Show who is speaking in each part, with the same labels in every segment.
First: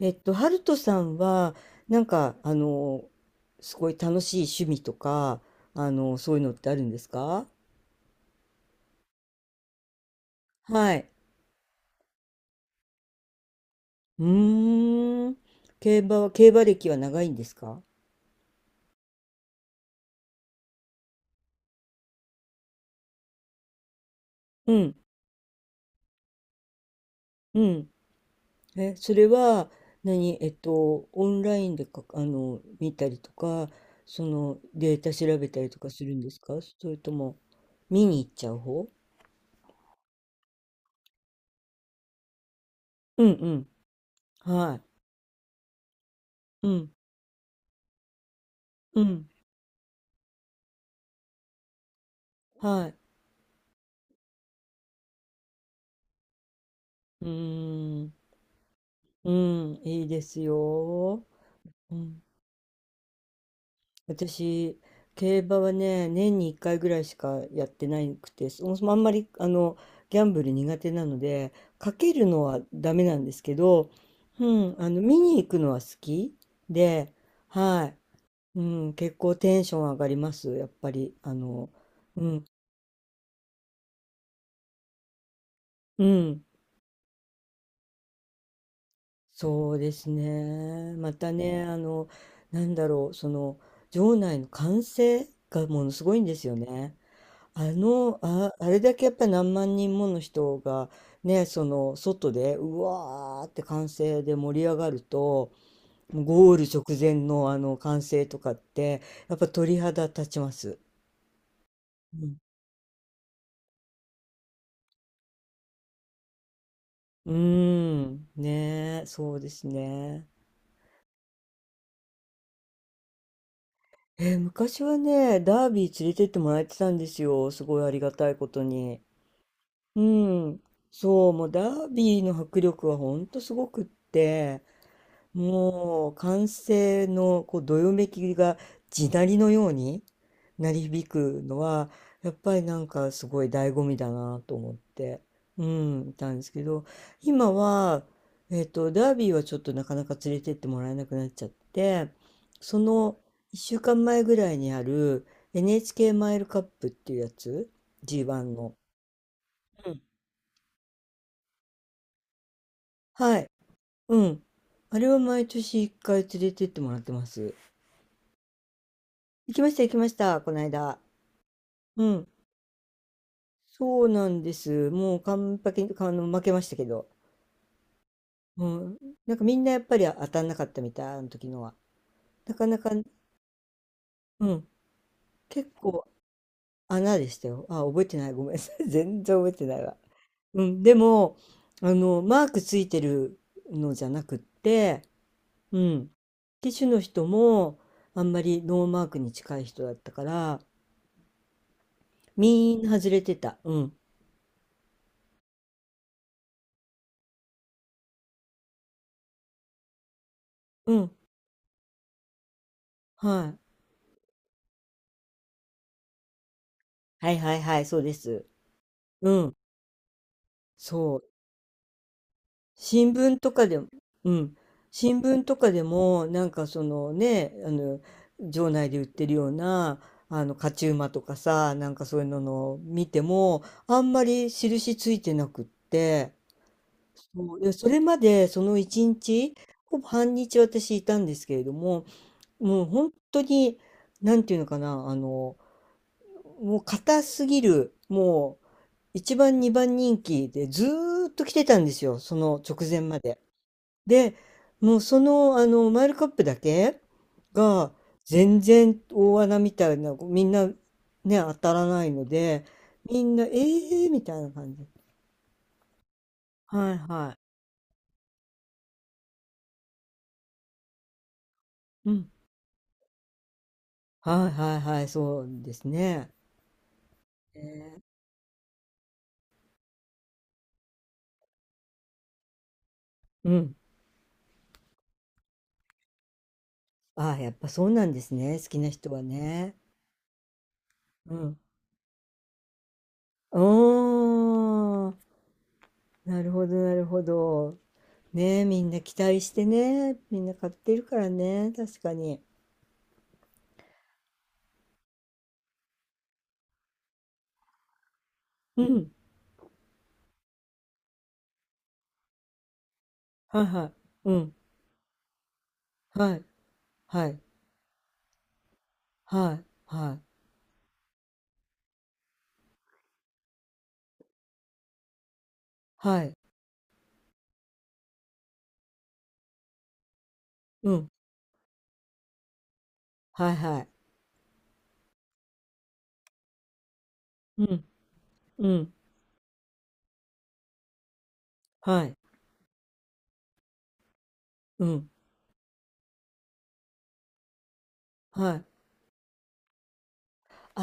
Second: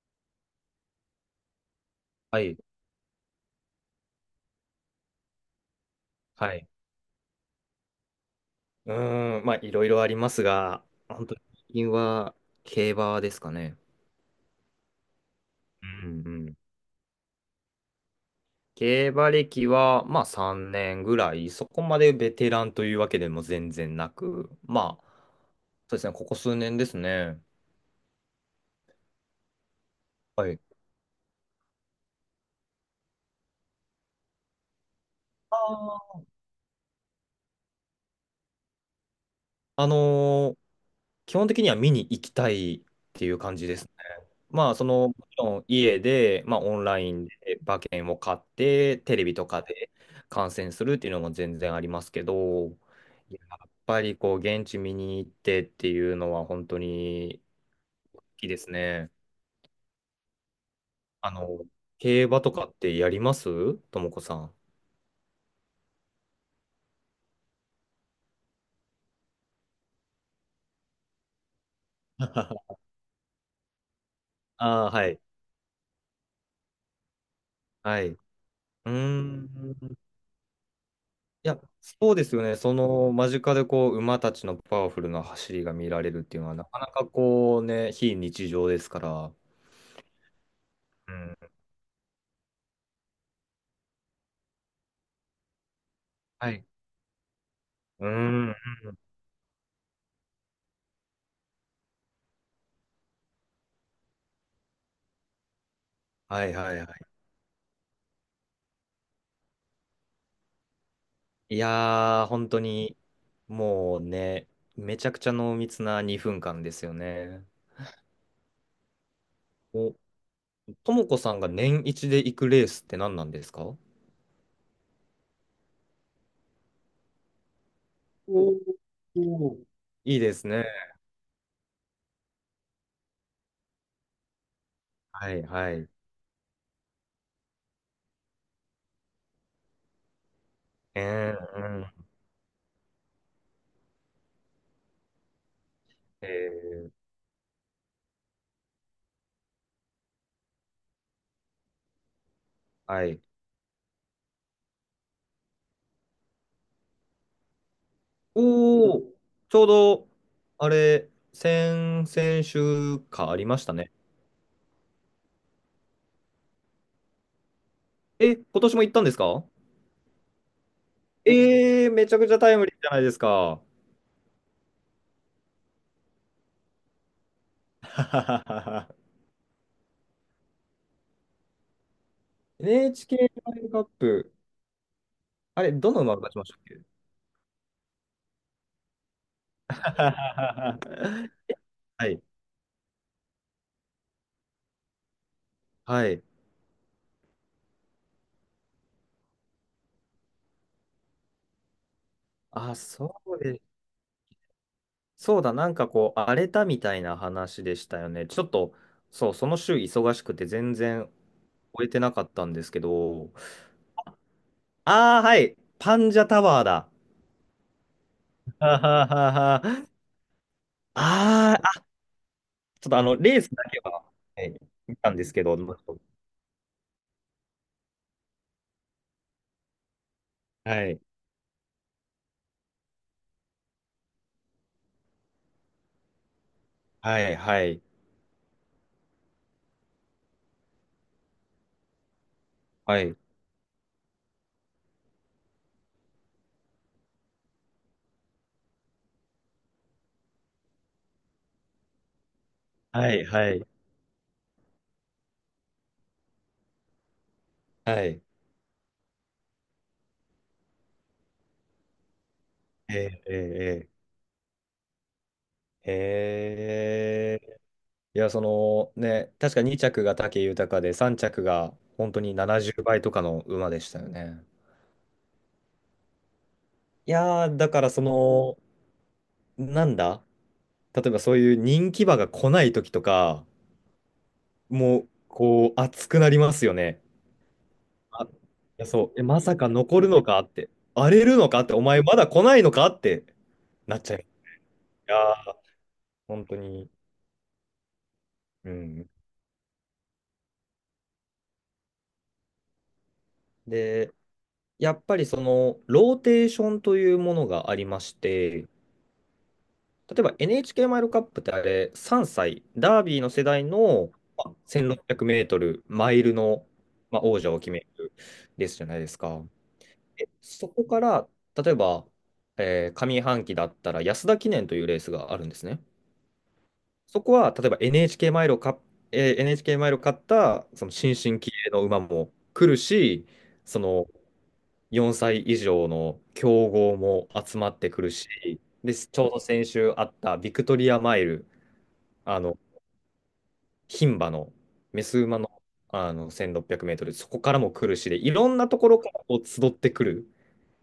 Speaker 1: ハルトさんは、なんか、
Speaker 2: は
Speaker 1: あ
Speaker 2: い。
Speaker 1: の、すごい楽しい趣味とか、そういう
Speaker 2: は
Speaker 1: のっ
Speaker 2: い。
Speaker 1: てあるんですか？
Speaker 2: うーん、まあ、いろいろありますが、
Speaker 1: はい。
Speaker 2: 本当に最近は競馬ですかね。
Speaker 1: うーん。
Speaker 2: うんう
Speaker 1: 競
Speaker 2: ん。
Speaker 1: 馬歴は長いんですか？
Speaker 2: 競馬歴は、まあ、3年ぐらい、そこまでベテランというわけでも全然なく、
Speaker 1: うん、
Speaker 2: まあ、そうですね、ここ数年ですね。
Speaker 1: うん。え、それは、何、
Speaker 2: はい。
Speaker 1: オンラインでか、見たりとか、データ調べ
Speaker 2: あ
Speaker 1: たりとかするん
Speaker 2: ー
Speaker 1: ですか？それとも、見に行っちゃう方？
Speaker 2: あの基本的には見に行きたいっ
Speaker 1: う
Speaker 2: て
Speaker 1: ん、
Speaker 2: いう感
Speaker 1: う
Speaker 2: じですね。
Speaker 1: ん。
Speaker 2: ま
Speaker 1: は
Speaker 2: あ、
Speaker 1: い。
Speaker 2: その、もちろん家で、まあ、
Speaker 1: う
Speaker 2: オン
Speaker 1: ん、
Speaker 2: ラインで馬券を買って、
Speaker 1: う
Speaker 2: テレ
Speaker 1: ん。
Speaker 2: ビとかで観戦するっていうのも全然ありますけど、
Speaker 1: はい。
Speaker 2: やっぱりこう、現地見に行ってっていうのは本当
Speaker 1: う
Speaker 2: に
Speaker 1: ーん。
Speaker 2: 好きですね。
Speaker 1: うん、いいですよ。
Speaker 2: あの、
Speaker 1: うん、
Speaker 2: 競馬とかってやりますともこさん？
Speaker 1: 私、競馬はね、年に1回ぐらいしかやってなくて、そもそもあんまり、ギャンブル苦手なので、かけるのは ダメなんですけど、うん、
Speaker 2: ああ、は
Speaker 1: 見
Speaker 2: い。
Speaker 1: に行くのは好きで、はい、
Speaker 2: はい。う
Speaker 1: う
Speaker 2: ー
Speaker 1: ん、結構テンション上
Speaker 2: ん。
Speaker 1: がります、やっぱり、
Speaker 2: いや、そう
Speaker 1: う
Speaker 2: ですよ
Speaker 1: ん、
Speaker 2: ね。その間近でこう馬たちのパワフルな走りが見ら
Speaker 1: う
Speaker 2: れるっていう
Speaker 1: ん、
Speaker 2: のは、なかなかこうね、非日常ですから。
Speaker 1: そうですね。ま
Speaker 2: う
Speaker 1: た
Speaker 2: ん。
Speaker 1: ね、なんだろう、場内の歓声がものすごいんです
Speaker 2: は
Speaker 1: よ
Speaker 2: い。
Speaker 1: ね。
Speaker 2: うん。
Speaker 1: あれだけやっぱり何万人もの人がね、その外でうわーって歓声で盛り上がると、
Speaker 2: は
Speaker 1: ゴ
Speaker 2: い
Speaker 1: ール
Speaker 2: はいは
Speaker 1: 直
Speaker 2: い。
Speaker 1: 前のあの歓声とかって、やっぱ鳥肌立ちます。
Speaker 2: いや
Speaker 1: う
Speaker 2: ー、
Speaker 1: ん、
Speaker 2: 本当に、もうね、めちゃくちゃ濃密な2分間ですよ
Speaker 1: うー
Speaker 2: ね。
Speaker 1: ん、ねえ、そうです
Speaker 2: お、
Speaker 1: ね。
Speaker 2: ともこさんが年一で行くレースって何なんですか？お
Speaker 1: 昔はね、ダービー連れてってもらえてたんですよ。すごいありがたいこ
Speaker 2: お
Speaker 1: とに。
Speaker 2: ー。
Speaker 1: う
Speaker 2: いいです
Speaker 1: ん、
Speaker 2: ね。
Speaker 1: そう、もうダービーの迫力はほんとすごくって、
Speaker 2: はいはい。
Speaker 1: もう歓声のこうどよめきが地鳴りのように鳴り響くの
Speaker 2: う
Speaker 1: は
Speaker 2: ん。
Speaker 1: やっぱりなんかすごい醍醐味だなと思って、うん、い
Speaker 2: え
Speaker 1: たんですけど
Speaker 2: ー、
Speaker 1: 今は、ダービーはちょっとなかなか連れてってもらえなくなっちゃって、そ
Speaker 2: は
Speaker 1: の
Speaker 2: い。
Speaker 1: 1週間前ぐらいにある NHK マイルカップっていうやつ、 G1 の。
Speaker 2: おお、ちょう
Speaker 1: うん。
Speaker 2: ど、あれ、先々週かあ
Speaker 1: は
Speaker 2: り
Speaker 1: い。
Speaker 2: ましたね。
Speaker 1: うん。あれは毎年1回連れてってもらってます。
Speaker 2: え、今年も行ったんですか？
Speaker 1: 行きました、行きました、この間。
Speaker 2: えー、
Speaker 1: う
Speaker 2: めちゃく
Speaker 1: ん。
Speaker 2: ちゃタイムリーじゃないですか。
Speaker 1: そうなんです。もう完璧に、負けましたけど。うん。なんかみんなやっぱり当たんなかったみたい、あの時のは。なかなか、
Speaker 2: NHK ワイチケーワールドカップ、
Speaker 1: うん。
Speaker 2: あ
Speaker 1: 結
Speaker 2: れ、どの
Speaker 1: 構
Speaker 2: 馬が勝ちましたっけ？
Speaker 1: 穴でしたよ。あ、覚えてない。ごめんなさい。全然覚えて
Speaker 2: は
Speaker 1: ないわ。
Speaker 2: は
Speaker 1: う
Speaker 2: はは
Speaker 1: ん。で も、
Speaker 2: はい。
Speaker 1: マークついてるのじゃなくって、う
Speaker 2: は
Speaker 1: ん。
Speaker 2: い。
Speaker 1: 機種の人も、あんまりノーマークに近い人だったから、
Speaker 2: あ、
Speaker 1: みんな外れ
Speaker 2: そ
Speaker 1: て
Speaker 2: う
Speaker 1: た。
Speaker 2: で、
Speaker 1: うん。
Speaker 2: そうだ、なんかこう、荒れたみたいな話でしたよね。ちょっと、そう、その週忙しくて全
Speaker 1: うん。
Speaker 2: 然終えてなかったんですけど、
Speaker 1: はい。
Speaker 2: ああ、はい、パンジャタワーだ。
Speaker 1: はいはいはい、そうです。
Speaker 2: はは
Speaker 1: うん、
Speaker 2: はは。
Speaker 1: そう。
Speaker 2: あーあ、ちょっとあ
Speaker 1: 新
Speaker 2: の、レ
Speaker 1: 聞
Speaker 2: ー
Speaker 1: と
Speaker 2: スだ
Speaker 1: かで
Speaker 2: け
Speaker 1: も、
Speaker 2: は、
Speaker 1: う
Speaker 2: は
Speaker 1: ん。
Speaker 2: い、見たん
Speaker 1: 新
Speaker 2: ですけ
Speaker 1: 聞
Speaker 2: ど、
Speaker 1: と
Speaker 2: は
Speaker 1: かでも、なんかそのね、場内で売ってるような、勝ち
Speaker 2: い、
Speaker 1: 馬とかさ、なんかそういうののを見ても、あんまり印ついてなくって、
Speaker 2: はい、
Speaker 1: そう、
Speaker 2: は
Speaker 1: で
Speaker 2: い、
Speaker 1: それまでその一日、ほぼ半日私いたんですけれども、もう
Speaker 2: は
Speaker 1: 本
Speaker 2: い、
Speaker 1: 当に、なんていうのかな、もう硬すぎる、もう、一番二番人気でずーっと来てたんですよ、その直前
Speaker 2: は
Speaker 1: ま
Speaker 2: い、
Speaker 1: で。
Speaker 2: はい、
Speaker 1: で、もうマイルカップだけが
Speaker 2: はい。
Speaker 1: 全然大穴みたいな、みんなね、当たらないので、
Speaker 2: えー、
Speaker 1: み
Speaker 2: えー、
Speaker 1: んな、え
Speaker 2: えー
Speaker 1: ーみたいな感じ。はいは
Speaker 2: えーいや、そのね、確か2着が武豊で、3着が
Speaker 1: い。う
Speaker 2: 本当
Speaker 1: ん。
Speaker 2: に70倍とかの馬でしたよね。
Speaker 1: はいはいはい、そうですね。
Speaker 2: いやー、
Speaker 1: え
Speaker 2: だから
Speaker 1: ー
Speaker 2: その、なんだ例えばそういう人気馬が来ない時とか、
Speaker 1: うん。
Speaker 2: もう、こう、熱くなりますよね。
Speaker 1: ああ、やっぱそうなんで
Speaker 2: あ、い
Speaker 1: すね、好き
Speaker 2: や、
Speaker 1: な人
Speaker 2: そう。
Speaker 1: は
Speaker 2: え、まさか
Speaker 1: ね。
Speaker 2: 残るのかって、荒れ
Speaker 1: う
Speaker 2: るの
Speaker 1: ん。
Speaker 2: かって、お前まだ来ないのかって
Speaker 1: お
Speaker 2: なっちゃいます。い
Speaker 1: ー、
Speaker 2: やー、
Speaker 1: な
Speaker 2: 本
Speaker 1: る
Speaker 2: 当
Speaker 1: ほど
Speaker 2: に。
Speaker 1: なるほど。ねえ、
Speaker 2: う
Speaker 1: みんな
Speaker 2: ん。
Speaker 1: 期待してね。みんな買ってるからね。確かに。
Speaker 2: で、やっぱりその、ローテーションというものがありまして、
Speaker 1: うん。
Speaker 2: 例えば NHK マイルカップってあれ、3歳、ダービーの世
Speaker 1: は
Speaker 2: 代
Speaker 1: いはい。
Speaker 2: の、
Speaker 1: う
Speaker 2: ま
Speaker 1: ん。
Speaker 2: あ、1600メートル、マイル
Speaker 1: はい。
Speaker 2: の、まあ、
Speaker 1: はい。
Speaker 2: 王者を決めるですじゃないですか。
Speaker 1: はい。は
Speaker 2: で
Speaker 1: い。
Speaker 2: そこから、例えば、上半期だったら安田記念というレースがあるんですね。
Speaker 1: はい。
Speaker 2: そこは、例えば NHK マイルを買った、その
Speaker 1: うん。
Speaker 2: 新進気鋭の馬も来るし、
Speaker 1: はいは
Speaker 2: そ
Speaker 1: い。
Speaker 2: の4歳以上の競合も集
Speaker 1: う
Speaker 2: まっ
Speaker 1: ん。
Speaker 2: てくるし、
Speaker 1: うん。
Speaker 2: で、ちょうど先週あったビクトリアマイル、
Speaker 1: はい。
Speaker 2: あの、牝馬の、
Speaker 1: う
Speaker 2: メ
Speaker 1: ん。
Speaker 2: ス馬の、あの、1600メートル、そこからも来るしで、いろ
Speaker 1: は
Speaker 2: ん
Speaker 1: い。
Speaker 2: なところからこう集ってくる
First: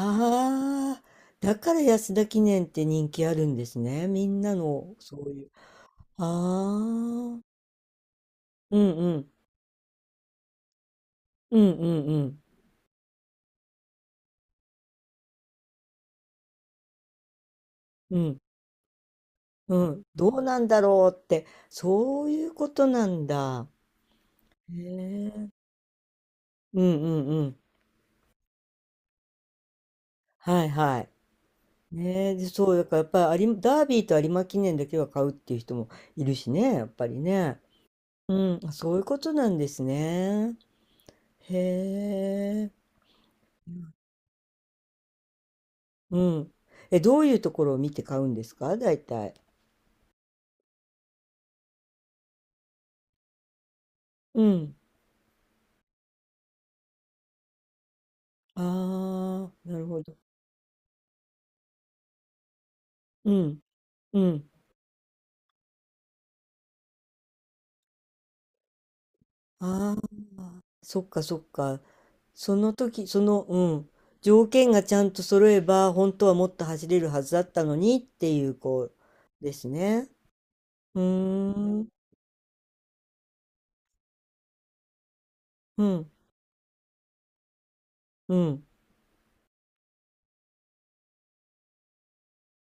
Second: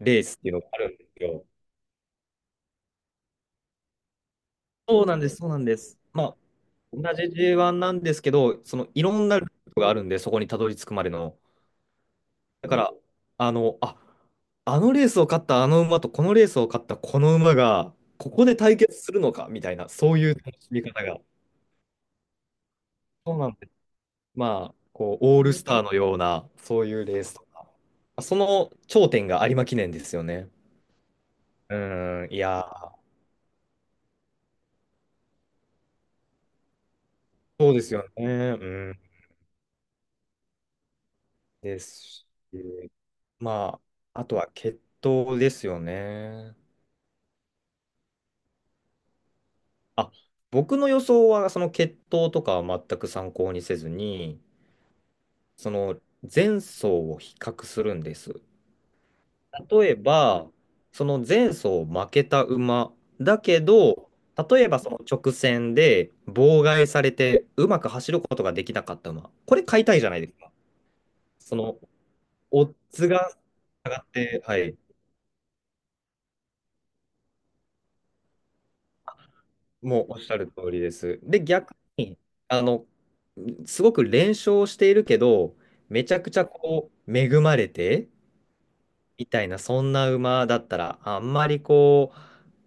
Speaker 2: レースっていうのがあるん
Speaker 1: あ、
Speaker 2: ですよ。
Speaker 1: だから安田記念って人気あるんですね。みんなの、
Speaker 2: そう
Speaker 1: そ
Speaker 2: なんで
Speaker 1: う
Speaker 2: す、
Speaker 1: い
Speaker 2: そう
Speaker 1: う。
Speaker 2: なんです。まあ、
Speaker 1: あ
Speaker 2: 同じ
Speaker 1: あ。
Speaker 2: J1 なんですけど、そ
Speaker 1: う
Speaker 2: の
Speaker 1: ん
Speaker 2: い
Speaker 1: う
Speaker 2: ろん
Speaker 1: ん。
Speaker 2: なルートがあるんで、そこにたどり着くまでの。
Speaker 1: うんうんうん。
Speaker 2: だから、あの、あ、あのレースを勝ったあの馬とこのレースを勝ったこの馬が、
Speaker 1: う
Speaker 2: こ
Speaker 1: ん。
Speaker 2: こで対決するのかみた
Speaker 1: う
Speaker 2: いな、
Speaker 1: ん。
Speaker 2: そう
Speaker 1: ど
Speaker 2: いう
Speaker 1: うな
Speaker 2: 楽
Speaker 1: ん
Speaker 2: し
Speaker 1: だ
Speaker 2: み方
Speaker 1: ろう
Speaker 2: が。
Speaker 1: って。そういうことなん
Speaker 2: そうなんで
Speaker 1: だ。
Speaker 2: す。ま
Speaker 1: へ
Speaker 2: あ、こう、オー
Speaker 1: え。
Speaker 2: ルスターのような、
Speaker 1: う
Speaker 2: そうい
Speaker 1: ん
Speaker 2: う
Speaker 1: う
Speaker 2: レー
Speaker 1: ん
Speaker 2: ス
Speaker 1: う
Speaker 2: と
Speaker 1: ん。
Speaker 2: か。その頂点が有馬記念ですよね。
Speaker 1: はいはい。
Speaker 2: うん、
Speaker 1: ねえ、
Speaker 2: い
Speaker 1: で
Speaker 2: や
Speaker 1: そう、だか
Speaker 2: ー、
Speaker 1: らやっぱり有馬、ダービーと有馬記念だけは買うっていう人もいるしね、やっぱりね。
Speaker 2: そうですよね。
Speaker 1: うん、
Speaker 2: う
Speaker 1: そう
Speaker 2: ん、
Speaker 1: いうことなんですね。へ
Speaker 2: です
Speaker 1: え。
Speaker 2: し、まあ、あとは決闘ですよ
Speaker 1: うん。
Speaker 2: ね。
Speaker 1: え、どういうところを見て買うんですか、大体？
Speaker 2: あ、僕の予想は、その決闘とかは全く参考にせずに、
Speaker 1: うん。
Speaker 2: その前走を比較するんです。
Speaker 1: ああ、なる
Speaker 2: 例え
Speaker 1: ほど。
Speaker 2: ば、その前走負けた馬
Speaker 1: う
Speaker 2: だ
Speaker 1: ん。
Speaker 2: けど、
Speaker 1: うん。
Speaker 2: 例えばその直線で妨害されてうまく走ることができなかった馬、これ買いた
Speaker 1: あ
Speaker 2: い
Speaker 1: あ、
Speaker 2: じゃないですか。
Speaker 1: そっかそっ
Speaker 2: その
Speaker 1: か。そ
Speaker 2: オ
Speaker 1: の
Speaker 2: ッ
Speaker 1: 時、
Speaker 2: ズが
Speaker 1: うん。
Speaker 2: 上がって、
Speaker 1: 条
Speaker 2: は
Speaker 1: 件
Speaker 2: い、
Speaker 1: がちゃんと揃えば、本当はもっと走れるはずだったのにっていう、こう、です
Speaker 2: もう
Speaker 1: ね。
Speaker 2: おっしゃる通りで
Speaker 1: う
Speaker 2: す。で、
Speaker 1: ー
Speaker 2: 逆
Speaker 1: ん。
Speaker 2: に、あの、すごく連勝しているけど、
Speaker 1: う
Speaker 2: め
Speaker 1: ん、
Speaker 2: ちゃくちゃこう恵まれて、
Speaker 1: うん、
Speaker 2: みたいな、そんな馬だったら、あんまりこう、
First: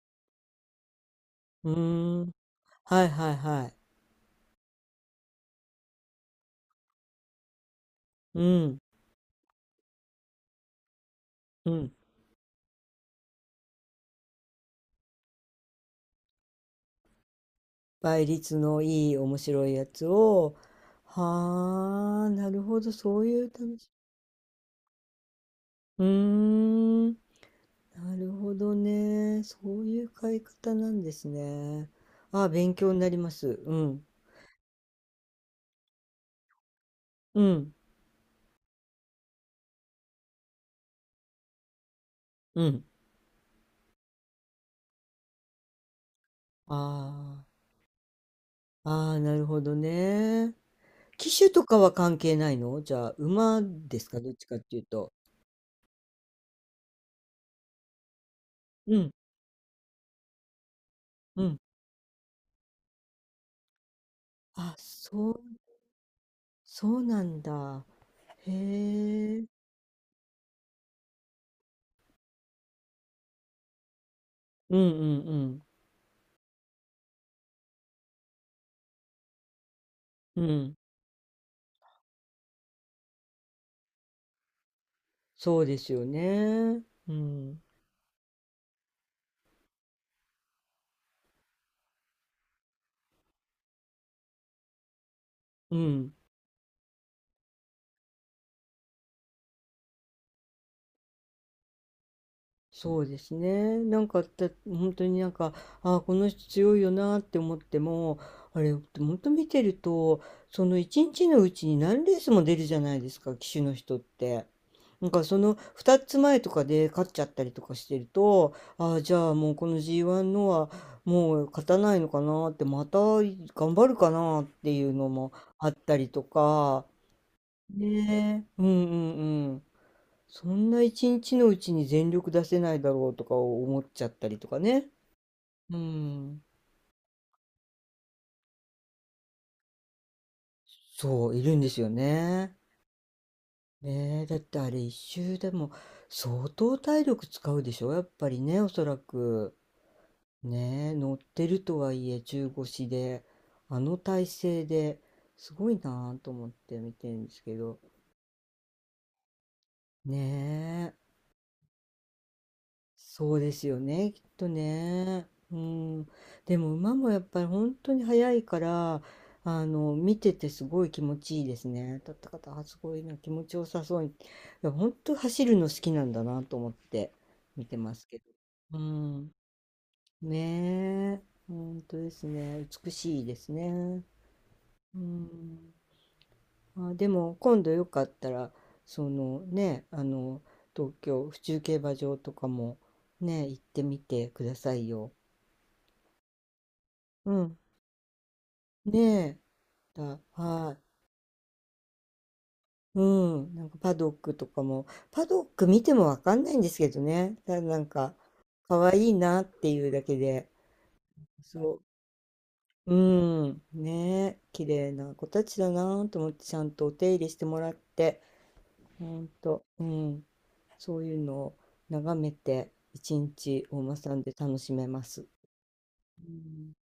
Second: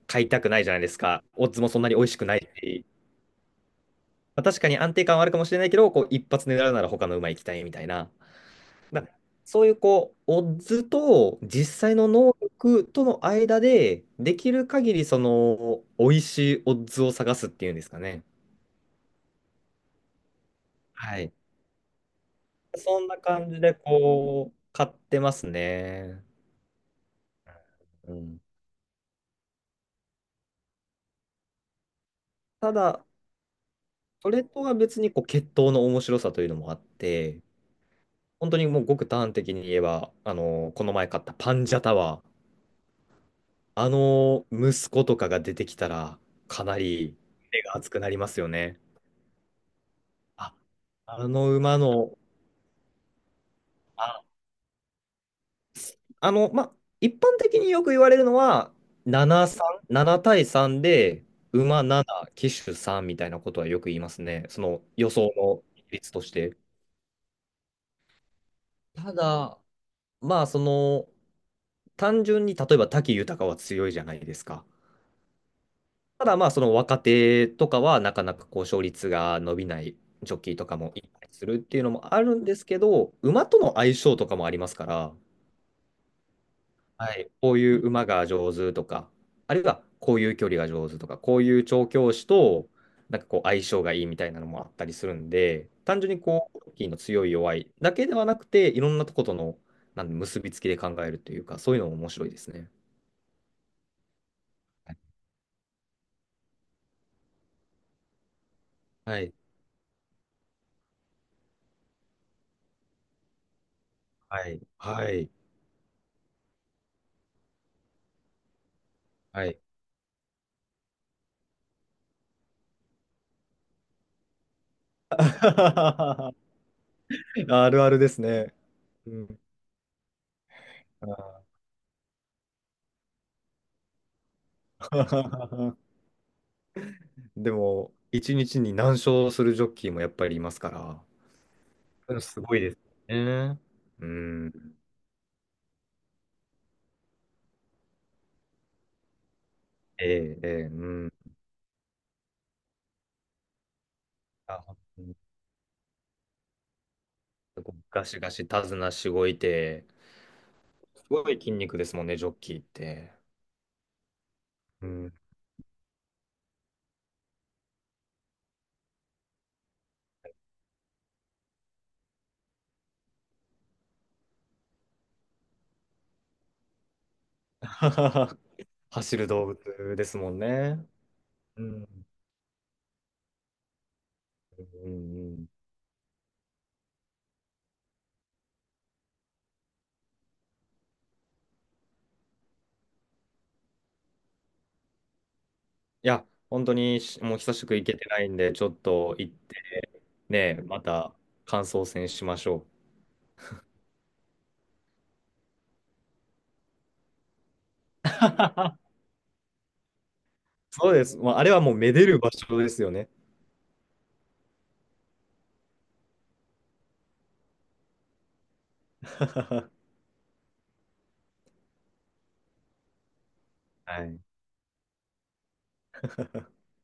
Speaker 2: 買いたくないじゃないですか。オッズも
Speaker 1: う
Speaker 2: そんなに美味し
Speaker 1: ー
Speaker 2: く
Speaker 1: ん。
Speaker 2: ないし、
Speaker 1: はいはいはい。
Speaker 2: まあ、確かに安定感はあるかもしれないけど、こう、一発狙うなら他の馬行きたいみたいな。
Speaker 1: うん、
Speaker 2: だそういう、こう、オッズと
Speaker 1: う
Speaker 2: 実
Speaker 1: ん。
Speaker 2: 際の能力との間で、できる限り、その、美味しいオッズを探すっていうんですかね。
Speaker 1: 倍率のいい面白いやつを。
Speaker 2: はい。
Speaker 1: はあ、なるほど、
Speaker 2: そんな
Speaker 1: そういう
Speaker 2: 感
Speaker 1: 楽
Speaker 2: じで、
Speaker 1: し
Speaker 2: こう、買ってます
Speaker 1: み。う
Speaker 2: ね。
Speaker 1: ーん、
Speaker 2: う
Speaker 1: なる
Speaker 2: ん。
Speaker 1: ほどね。そういう買い方なんですね。あ、
Speaker 2: た
Speaker 1: 勉強に
Speaker 2: だ、
Speaker 1: なります。うん、
Speaker 2: それとは別に、こう、血統の面白さというのもあっ
Speaker 1: う
Speaker 2: て、
Speaker 1: ん、
Speaker 2: 本当にもうごく端的に言えば、あの、この前買ったパンジャタワー、
Speaker 1: うん。
Speaker 2: あの息子とかが出てきたら、かなり
Speaker 1: あ
Speaker 2: 目が熱くなりますよね。
Speaker 1: あ、ああ、なるほどね。
Speaker 2: あ、あ
Speaker 1: 機種
Speaker 2: の
Speaker 1: とか
Speaker 2: 馬
Speaker 1: は関
Speaker 2: の、
Speaker 1: 係ないの？じゃあ、馬ですか、
Speaker 2: あ、
Speaker 1: どっちかっていうと。
Speaker 2: あの、ま、一般的によく言われるのは、
Speaker 1: うん、
Speaker 2: 7、3、7対3で、
Speaker 1: うん。
Speaker 2: 馬7、騎手3みたいなことはよく言いますね。そ
Speaker 1: あ、
Speaker 2: の予
Speaker 1: そ
Speaker 2: 想
Speaker 1: う
Speaker 2: の比率として。
Speaker 1: そうなんだ。
Speaker 2: た
Speaker 1: へえ。
Speaker 2: だ、まあ、その、単純に例えば武豊は強いじゃないですか。
Speaker 1: うんうん
Speaker 2: ただまあその若手とかはなかなかこう勝率が伸びないジョッ
Speaker 1: うん。う
Speaker 2: キーと
Speaker 1: ん。
Speaker 2: かもいっぱいするっていうのもあるんですけど、馬との相性とかもありますから、
Speaker 1: そうですよね。
Speaker 2: は
Speaker 1: う
Speaker 2: い、こ
Speaker 1: ん。
Speaker 2: ういう馬が上手とか、あるいはこういう距離が上手とか、こういう調教師となんかこう相性がいいみたいなのもあったりするんで、
Speaker 1: う
Speaker 2: 単
Speaker 1: ん。
Speaker 2: 純にこう、ジョッキーの強い弱いだけではなくて、いろんなとことのなんで結びつきで考えるというか、そういうのも面白いですね。
Speaker 1: そうですね。なんかだ本当になんか、ああ、この人強いよなって思っても、あれ、本
Speaker 2: は
Speaker 1: 当
Speaker 2: い。
Speaker 1: 見てると、その一日のうちに何レースも出るじゃないですか、騎手の人って。
Speaker 2: はい。
Speaker 1: な
Speaker 2: は
Speaker 1: んか
Speaker 2: い。
Speaker 1: その2つ前とかで勝っちゃったりとかしてると、ああ、じゃあ
Speaker 2: はい。
Speaker 1: も
Speaker 2: は
Speaker 1: う
Speaker 2: い
Speaker 1: この G1 のはもう勝たないのかなって、また頑張るかなっていうのもあったりと か、
Speaker 2: あるあるです
Speaker 1: ね
Speaker 2: ね。
Speaker 1: え、うんう
Speaker 2: うん。
Speaker 1: んうん。そんな一日のう
Speaker 2: あ
Speaker 1: ちに全力出せないだろうとか思っちゃったりとかね。う
Speaker 2: ー
Speaker 1: ん。
Speaker 2: でも、一日に何勝するジョッキーもやっぱりいますから、
Speaker 1: そう、いるんですよ
Speaker 2: それす
Speaker 1: ね。
Speaker 2: ごいですね。う
Speaker 1: ねえ、だってあれ
Speaker 2: ん。
Speaker 1: 一周でも相当体力使うでしょ、やっぱりね、おそらく。
Speaker 2: ええ、ええ、う
Speaker 1: ねえ、
Speaker 2: ん。
Speaker 1: 乗ってるとはいえ中腰で、あの体
Speaker 2: あ、
Speaker 1: 勢
Speaker 2: 本
Speaker 1: で
Speaker 2: 当に
Speaker 1: すごいなぁと思って見てるんですけど。
Speaker 2: ガシガシ手綱しごいて、
Speaker 1: ね、
Speaker 2: すごい筋肉ですもんね、ジョッキーって。
Speaker 1: そうですよね、きっと
Speaker 2: うん。
Speaker 1: ね。うん。でも馬もやっぱり本当に速いから、見ててすごい気持ちいいですね。立った方、あすごいな、気持ちよさそうに。いや、本当走るの好きなんだなと思って見てますけど。う
Speaker 2: 走る
Speaker 1: ん。
Speaker 2: 動物ですもんね。
Speaker 1: ねえ、
Speaker 2: う
Speaker 1: 本当
Speaker 2: ん。
Speaker 1: ですね。美しいですね。
Speaker 2: うんう
Speaker 1: う
Speaker 2: ん
Speaker 1: ん。あ、でも今度よかったらそのねあの東京府中競馬場とかもね、行ってみてくださいよ。
Speaker 2: いや、本当に
Speaker 1: う
Speaker 2: もう久
Speaker 1: ん、
Speaker 2: しく行けてないんで、ちょっ
Speaker 1: ね
Speaker 2: と行っ
Speaker 1: え。
Speaker 2: てね、
Speaker 1: は
Speaker 2: また感想戦しましょう。
Speaker 1: い、うん、なんかパドック見てもわかんないんですけどね、ただなんか可 愛いいなっていうだけで。
Speaker 2: そうです。まあ、あれはもう
Speaker 1: そ
Speaker 2: めでる場所ですよ
Speaker 1: う、
Speaker 2: ね。
Speaker 1: うん、ねえ、綺麗な子たちだなと思って、ちゃんとお手入れしてもらって。ほんと、う ん。そういうのを眺めて、一日お馬
Speaker 2: は
Speaker 1: さ
Speaker 2: い。
Speaker 1: んで楽しめます。うん